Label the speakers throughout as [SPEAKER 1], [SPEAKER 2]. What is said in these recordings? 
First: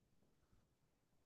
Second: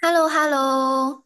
[SPEAKER 1] h e l l o h e l l o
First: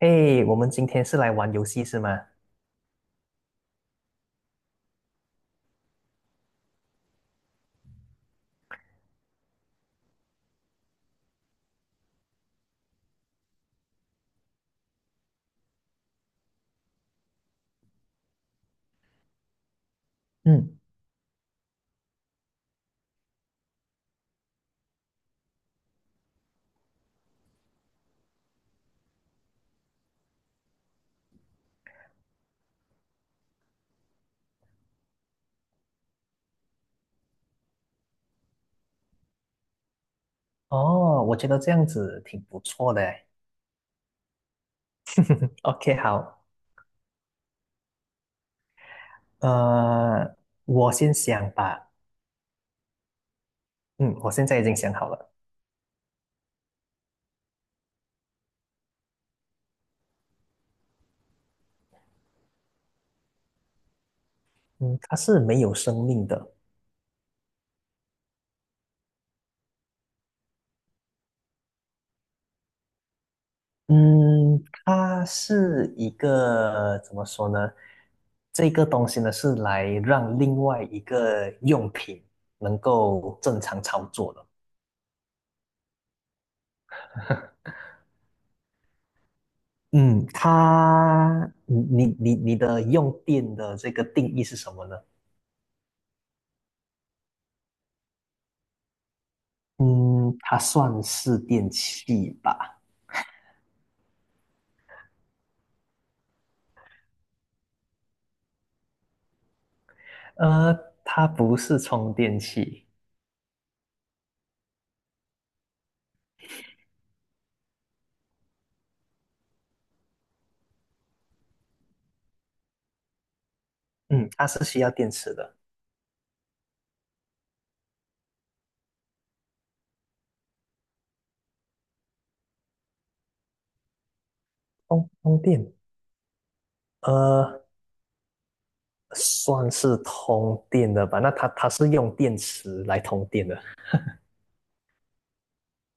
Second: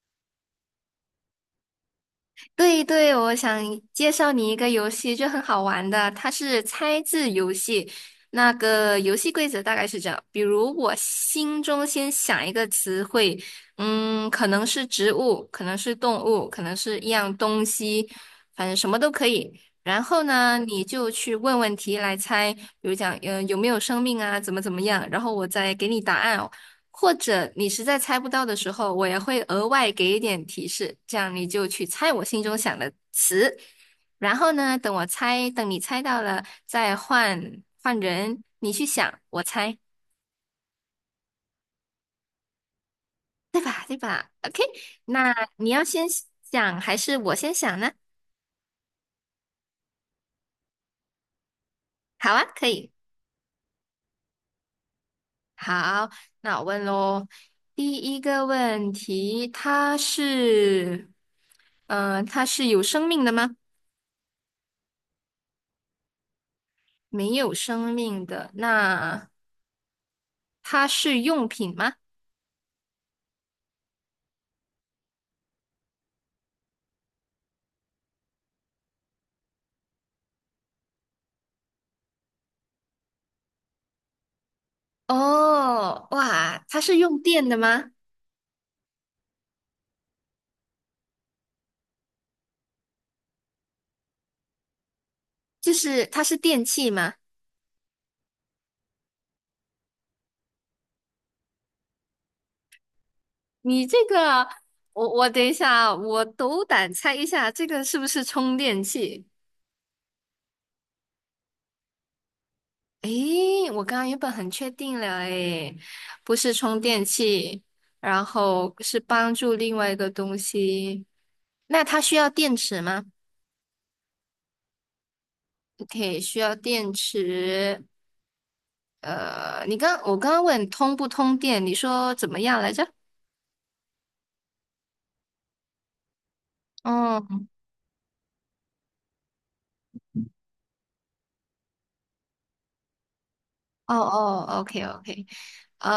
[SPEAKER 2] 诶，我们今天是来玩游戏是吗？
[SPEAKER 1] 对对，我想介绍你一个游戏，就很好玩的，它是猜字游戏。那个游戏规则大概是这样，比如我心中先想一个词汇，可能是植物，可能是动物，可能是一样东西，反正什么都可以。然后呢，
[SPEAKER 2] 嗯，
[SPEAKER 1] 你就去问问题来猜，比如讲，有没有生命啊，怎么怎么样，然后我再给你答案，哦。或者你实在猜不到的时候，我也会额外给一点提示，这样你就去猜我心中想的词。然后呢，等我猜，等你猜到了，再换换人，你去想，我猜。
[SPEAKER 2] 哦，我觉得这样子挺不错的诶。
[SPEAKER 1] OK，那你要
[SPEAKER 2] OK，
[SPEAKER 1] 先
[SPEAKER 2] 好，
[SPEAKER 1] 想还是我先想呢？
[SPEAKER 2] 呃，我先想吧。
[SPEAKER 1] 好啊，可以。
[SPEAKER 2] 嗯，我现在已经想好了。
[SPEAKER 1] 好，那我问喽。第一个问题，它是，它是有生命的吗？
[SPEAKER 2] 嗯，它是没有生命的。
[SPEAKER 1] 没有生命的。那它是用品吗？
[SPEAKER 2] 嗯，它是一个，怎么说呢？这个东西呢，是来让另外一个用品能够正常操作的
[SPEAKER 1] 哦，哇，它是用电的 吗？
[SPEAKER 2] 嗯，你用电的这个定义是什么呢？
[SPEAKER 1] 就是它是电器吗？
[SPEAKER 2] 嗯，它算是电器吧？
[SPEAKER 1] 你这个，我等一下，我斗胆猜一下，这个是不是充电器？
[SPEAKER 2] 呃，它不是充电器。
[SPEAKER 1] 诶，我刚刚原本很确定了，诶，不是充电器，然后是帮助另外一个东西。那它需要电池吗
[SPEAKER 2] 嗯，它是需要电池的。
[SPEAKER 1] ？OK，需要电池。我刚刚问通不通电，你说怎么样来着？
[SPEAKER 2] 通电，
[SPEAKER 1] 哦。
[SPEAKER 2] 呃，算是通电的吧？那它是用电池来通电的。
[SPEAKER 1] 哦哦，OK OK，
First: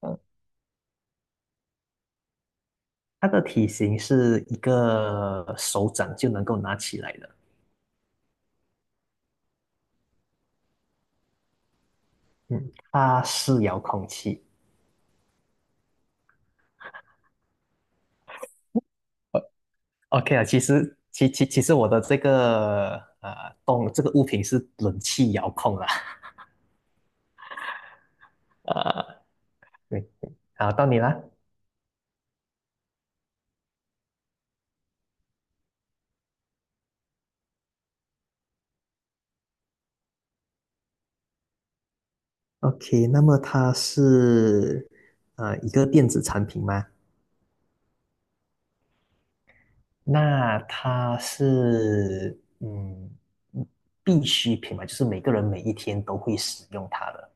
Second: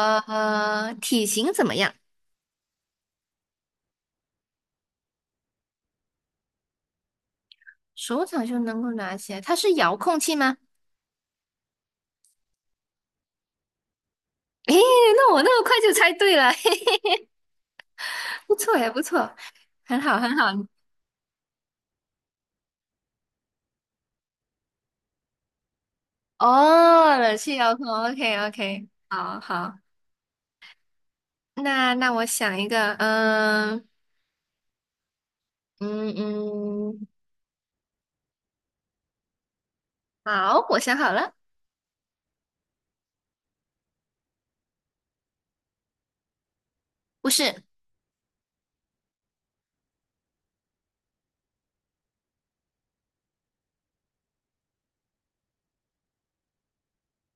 [SPEAKER 2] 嗯，
[SPEAKER 1] 体型怎么样？
[SPEAKER 2] 它的体型是一个手掌就能够拿起来的。
[SPEAKER 1] 手掌就能够拿起来，它是遥控器吗？
[SPEAKER 2] 嗯。它是遥控器。
[SPEAKER 1] 诶，那我那么快就猜对了，不错也不错，
[SPEAKER 2] O-
[SPEAKER 1] 很好很
[SPEAKER 2] OK 啊，
[SPEAKER 1] 好。
[SPEAKER 2] 其实我的这个呃动这个物品是冷气遥控啦。
[SPEAKER 1] 哦，冷气遥控，OK OK，
[SPEAKER 2] 呃，
[SPEAKER 1] 好好。
[SPEAKER 2] 对，好，到你啦。
[SPEAKER 1] 那我想一个，嗯嗯，好，我想好了，
[SPEAKER 2] OK,那么它是一个电子产品吗？
[SPEAKER 1] 不是，
[SPEAKER 2] 那它是必需品嘛，就是每个人每一天都会使用它的。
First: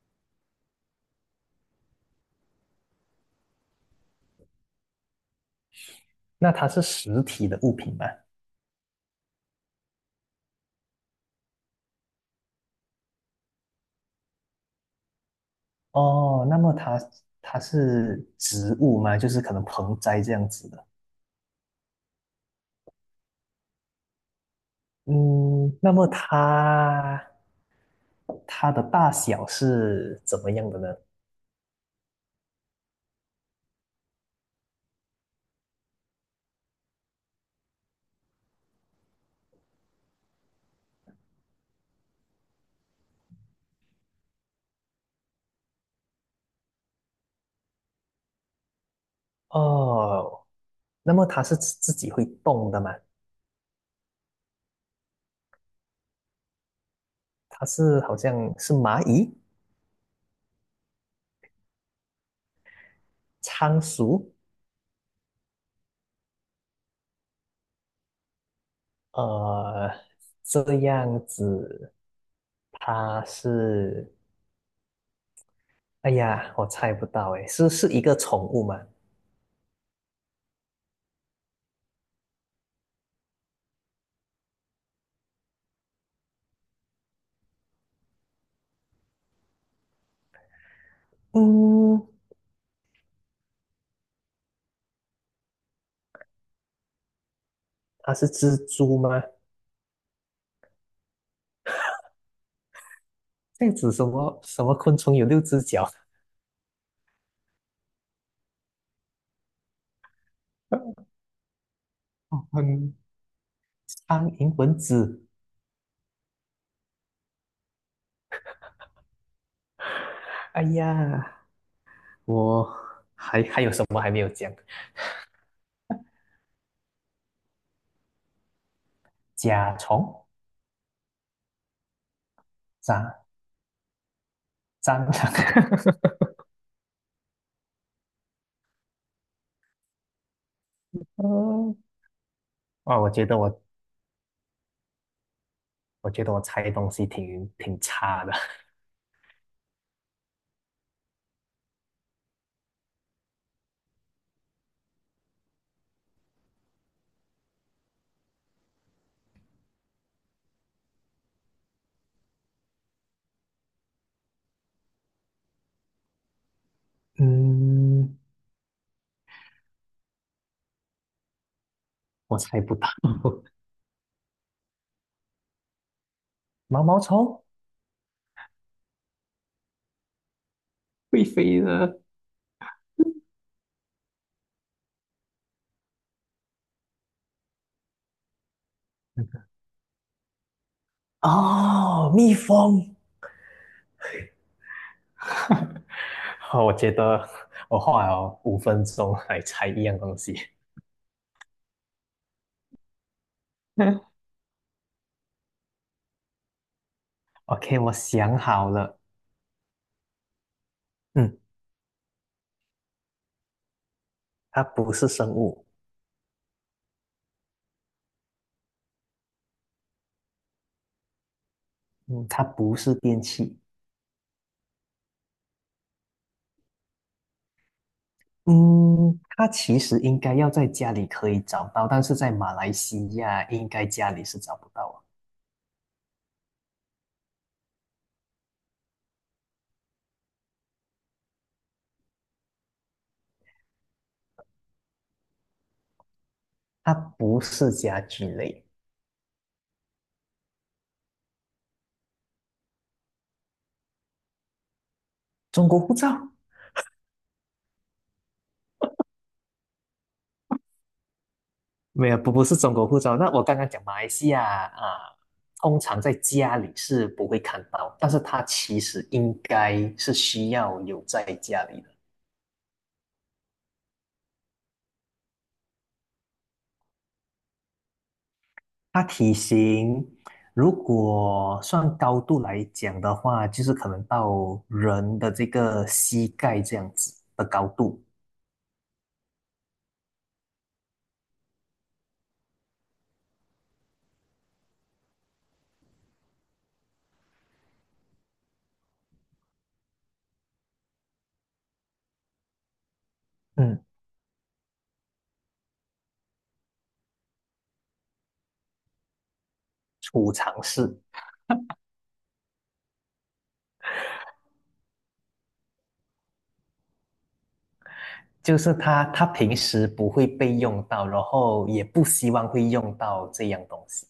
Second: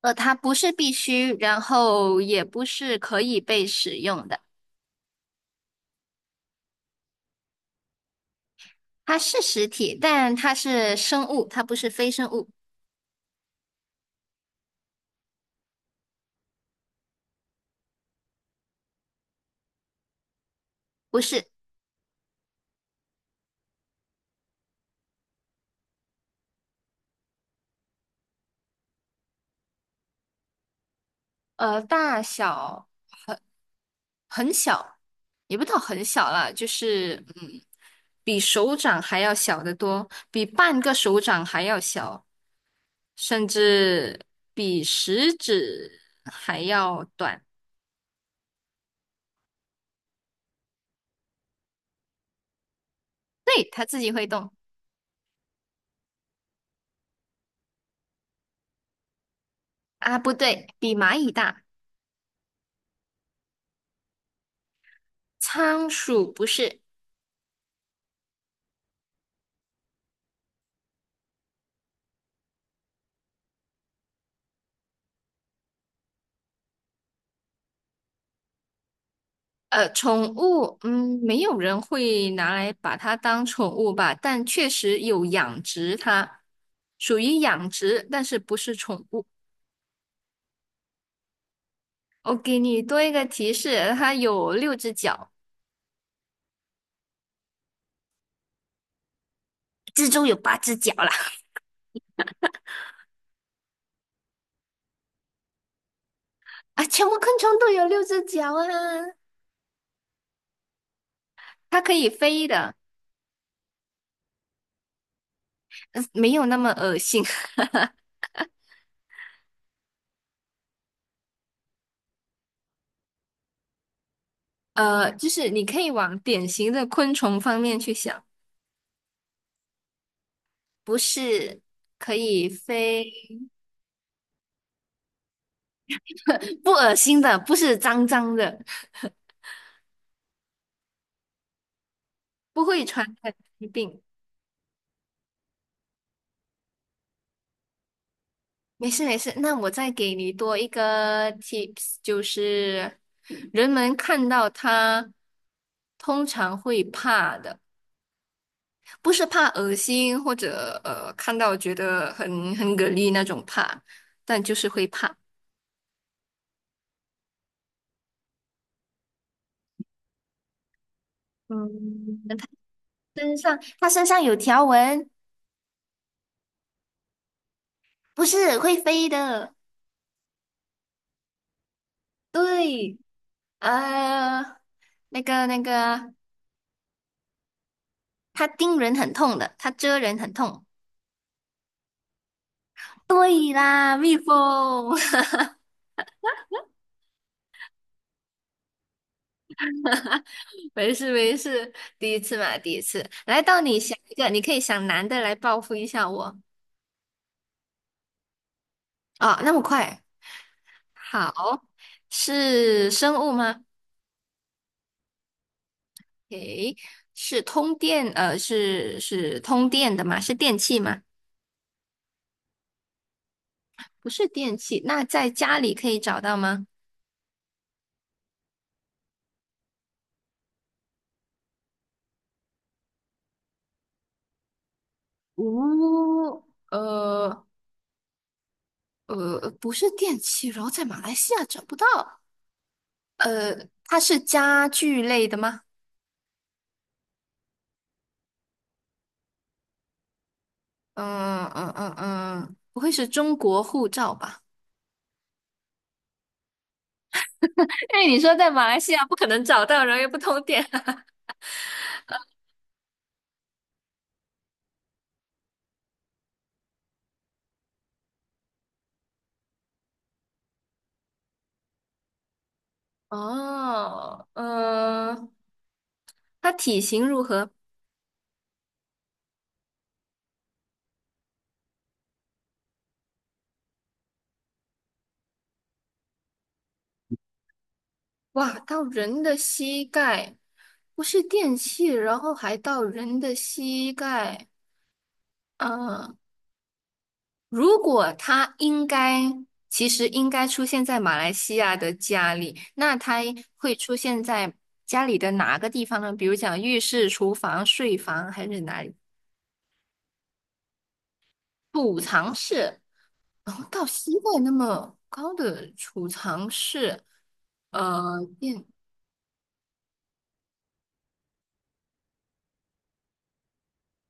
[SPEAKER 1] 它不是必须，然后也不是可以被使用的，
[SPEAKER 2] 那它是实体的物品吗？
[SPEAKER 1] 它是实体，但它是生物，它不是非生物。
[SPEAKER 2] 哦，那么它是植物吗？就是可能盆栽这样子的。
[SPEAKER 1] 不是，
[SPEAKER 2] 嗯，那么它的大小是怎么样的呢？
[SPEAKER 1] 大小很小，也不到很小啦，就是比手掌还要小得多，比半个手掌还要小，甚至比食指还要短。
[SPEAKER 2] 哦，那么它是自己会动的吗？
[SPEAKER 1] 对，它自己会动
[SPEAKER 2] 它是好像是蚂蚁？
[SPEAKER 1] 啊，不对，比蚂蚁大。
[SPEAKER 2] 仓鼠。
[SPEAKER 1] 仓鼠不是，
[SPEAKER 2] 呃，这样子，它是，哎呀，我猜不到，哎，是一个宠物吗？
[SPEAKER 1] 宠物，没有人会拿来把它当宠物吧，但确实有养殖它，属于养殖，但是不是宠物。
[SPEAKER 2] 嗯，
[SPEAKER 1] 我给你多一个提示，它有六只脚。
[SPEAKER 2] 它是蜘蛛吗？
[SPEAKER 1] 蜘蛛有八只脚啦，
[SPEAKER 2] 这样子什么昆虫有六只脚？
[SPEAKER 1] 啊，全部昆虫都有六只脚啊，它可以
[SPEAKER 2] 哦，
[SPEAKER 1] 飞的，
[SPEAKER 2] 很苍蝇、蚊子。
[SPEAKER 1] 没有那么恶心。
[SPEAKER 2] 哎呀，我还有什么还没有讲？
[SPEAKER 1] 就是你可以往典型的昆虫方面去想，
[SPEAKER 2] 甲虫、
[SPEAKER 1] 不是可以飞，
[SPEAKER 2] 蟑蟑螂。
[SPEAKER 1] 不恶心的，不是脏脏的，
[SPEAKER 2] 嗯，
[SPEAKER 1] 不会
[SPEAKER 2] 哇，
[SPEAKER 1] 传
[SPEAKER 2] 我觉
[SPEAKER 1] 染
[SPEAKER 2] 得
[SPEAKER 1] 疾病。
[SPEAKER 2] 我猜东西挺差的。
[SPEAKER 1] 没事没事，那我再给你多一个 tips，就是人们看到它通常会怕的。不是怕恶心或者看到觉得很很给力那种怕，但就是会怕。
[SPEAKER 2] 嗯，
[SPEAKER 1] 嗯，
[SPEAKER 2] 我猜不到。
[SPEAKER 1] 它身上有条纹，
[SPEAKER 2] 毛毛虫？
[SPEAKER 1] 不是会飞的。
[SPEAKER 2] 会飞的。
[SPEAKER 1] 对，呃，那个那个，它叮人很痛的，它蛰人很痛。
[SPEAKER 2] 哦，蜜蜂。
[SPEAKER 1] 对啦，蜜蜂。
[SPEAKER 2] 好，我觉得我花了5分钟来猜一样东西。
[SPEAKER 1] 没事没事，第一次嘛，第一次。来到你想一 个，你可以想男的来报复一下我。
[SPEAKER 2] OK,我想好了。
[SPEAKER 1] 啊，那么快？
[SPEAKER 2] 嗯，
[SPEAKER 1] 好，是生物吗？
[SPEAKER 2] 它不是生物。
[SPEAKER 1] 诶，是通电，是通电的吗？是电器吗？
[SPEAKER 2] 嗯，它不是电器。
[SPEAKER 1] 不是电器，那在家里可以找到吗？
[SPEAKER 2] 嗯，它其实应该要在家里可以找到，但是在马来西亚应该家里是找不到啊。
[SPEAKER 1] 哦，呃不是电器，然后在马来西亚找不到。它是家具类的吗？
[SPEAKER 2] 它不是家具类。
[SPEAKER 1] 嗯，不会是中国护照吧？
[SPEAKER 2] 中国护照？
[SPEAKER 1] 哎，你说在马来西亚不可能找到，然后又不通电。
[SPEAKER 2] 没有，不是中国护照。那我刚刚讲马来西亚啊，通常在家里是不会看到，但是它其实应该是需要有在家里的。
[SPEAKER 1] 哦，它体型如何？
[SPEAKER 2] 它体型如果算高度来讲的话，就是可能到人的这个膝盖这样子的高度。
[SPEAKER 1] 哇，到人的膝盖，不是电器，然后还到人的膝盖。嗯，如果它应该，其实应该出现在马来西亚的家里，那它会
[SPEAKER 2] 嗯，
[SPEAKER 1] 出现在家里的哪个地方呢？比如讲浴室、厨房、睡房还是哪里？
[SPEAKER 2] 储藏室。
[SPEAKER 1] 储藏室，然后到膝盖那么高的储藏室，呃，
[SPEAKER 2] 就
[SPEAKER 1] 电
[SPEAKER 2] 是它平时不会被用到，然后也不希望会用到这样东西。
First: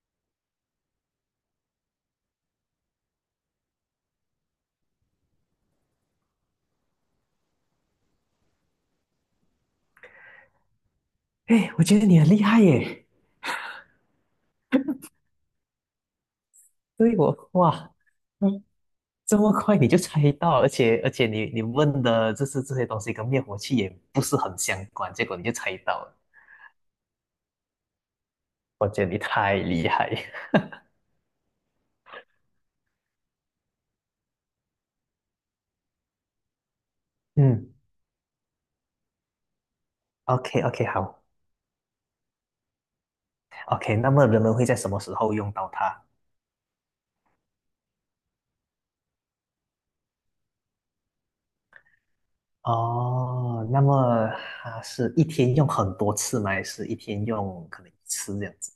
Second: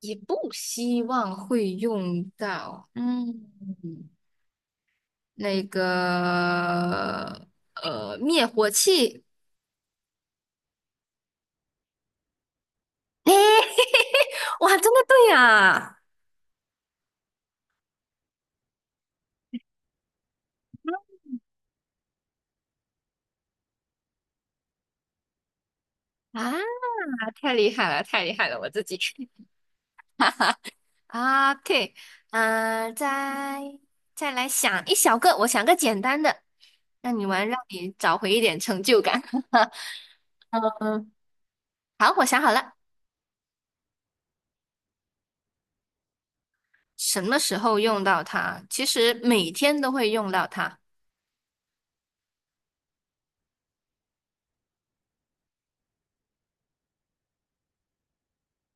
[SPEAKER 1] 也不希望会用到。嗯。那个灭火器
[SPEAKER 2] 哎，我觉得你很厉害耶！
[SPEAKER 1] 诶，哇，真的对啊！
[SPEAKER 2] 对，我哇，嗯，这么快你就猜到，而且 而且你问的就是这些东西跟灭火器也不是很相关，结果你就猜到了，
[SPEAKER 1] 啊，太厉害了，太厉害了，我自
[SPEAKER 2] 我
[SPEAKER 1] 己。
[SPEAKER 2] 觉得你 太厉害。
[SPEAKER 1] OK，嗯、呃再再来想一小个，我想个简单的，让你玩，让
[SPEAKER 2] 嗯
[SPEAKER 1] 你找回一点成就感。
[SPEAKER 2] ，OK OK,
[SPEAKER 1] 嗯，
[SPEAKER 2] 好
[SPEAKER 1] 好，我想好了，
[SPEAKER 2] ，OK,那么人们会在什么时候用到它？
[SPEAKER 1] 什么时候用到它？其实每天都会用到它，
[SPEAKER 2] 哦，那么它是一天用很多次吗？还是一天用可能一次这样子？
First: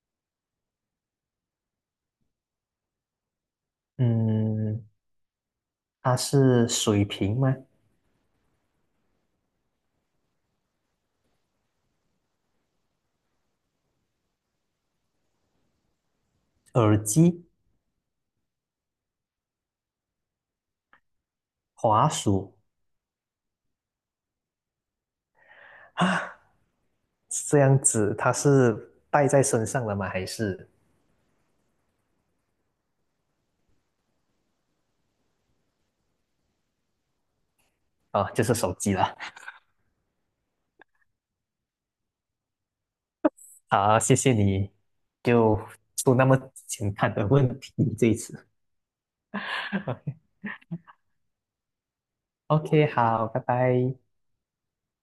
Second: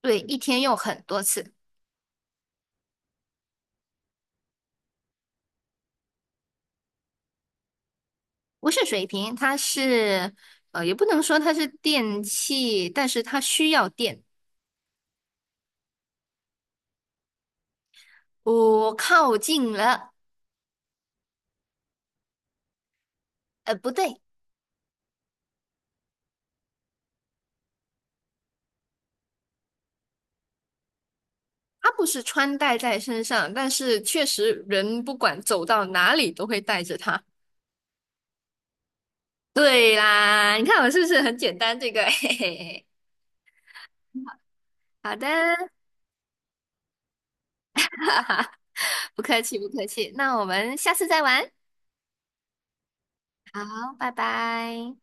[SPEAKER 1] 对，一天用很多次。
[SPEAKER 2] 嗯，它是水瓶吗？
[SPEAKER 1] 不是水瓶，它是也不能说它是电器，但是它需要电。
[SPEAKER 2] 耳机、
[SPEAKER 1] 我靠近了，
[SPEAKER 2] 滑鼠？
[SPEAKER 1] 不对，
[SPEAKER 2] 啊？这样子它是带在身上的吗？还是
[SPEAKER 1] 它不是穿戴在身上，但是确实人不管走到哪里都会带着它。
[SPEAKER 2] 啊，就是手机了。
[SPEAKER 1] 对啦，你看我是不是很简单？这个，嘿嘿嘿。
[SPEAKER 2] 好，谢谢你，
[SPEAKER 1] 好的，
[SPEAKER 2] 就出那么简单的问题这一次。
[SPEAKER 1] 不客气，不客气。那我们下次再玩，
[SPEAKER 2] OK,好，拜
[SPEAKER 1] 好，
[SPEAKER 2] 拜。
[SPEAKER 1] 拜拜。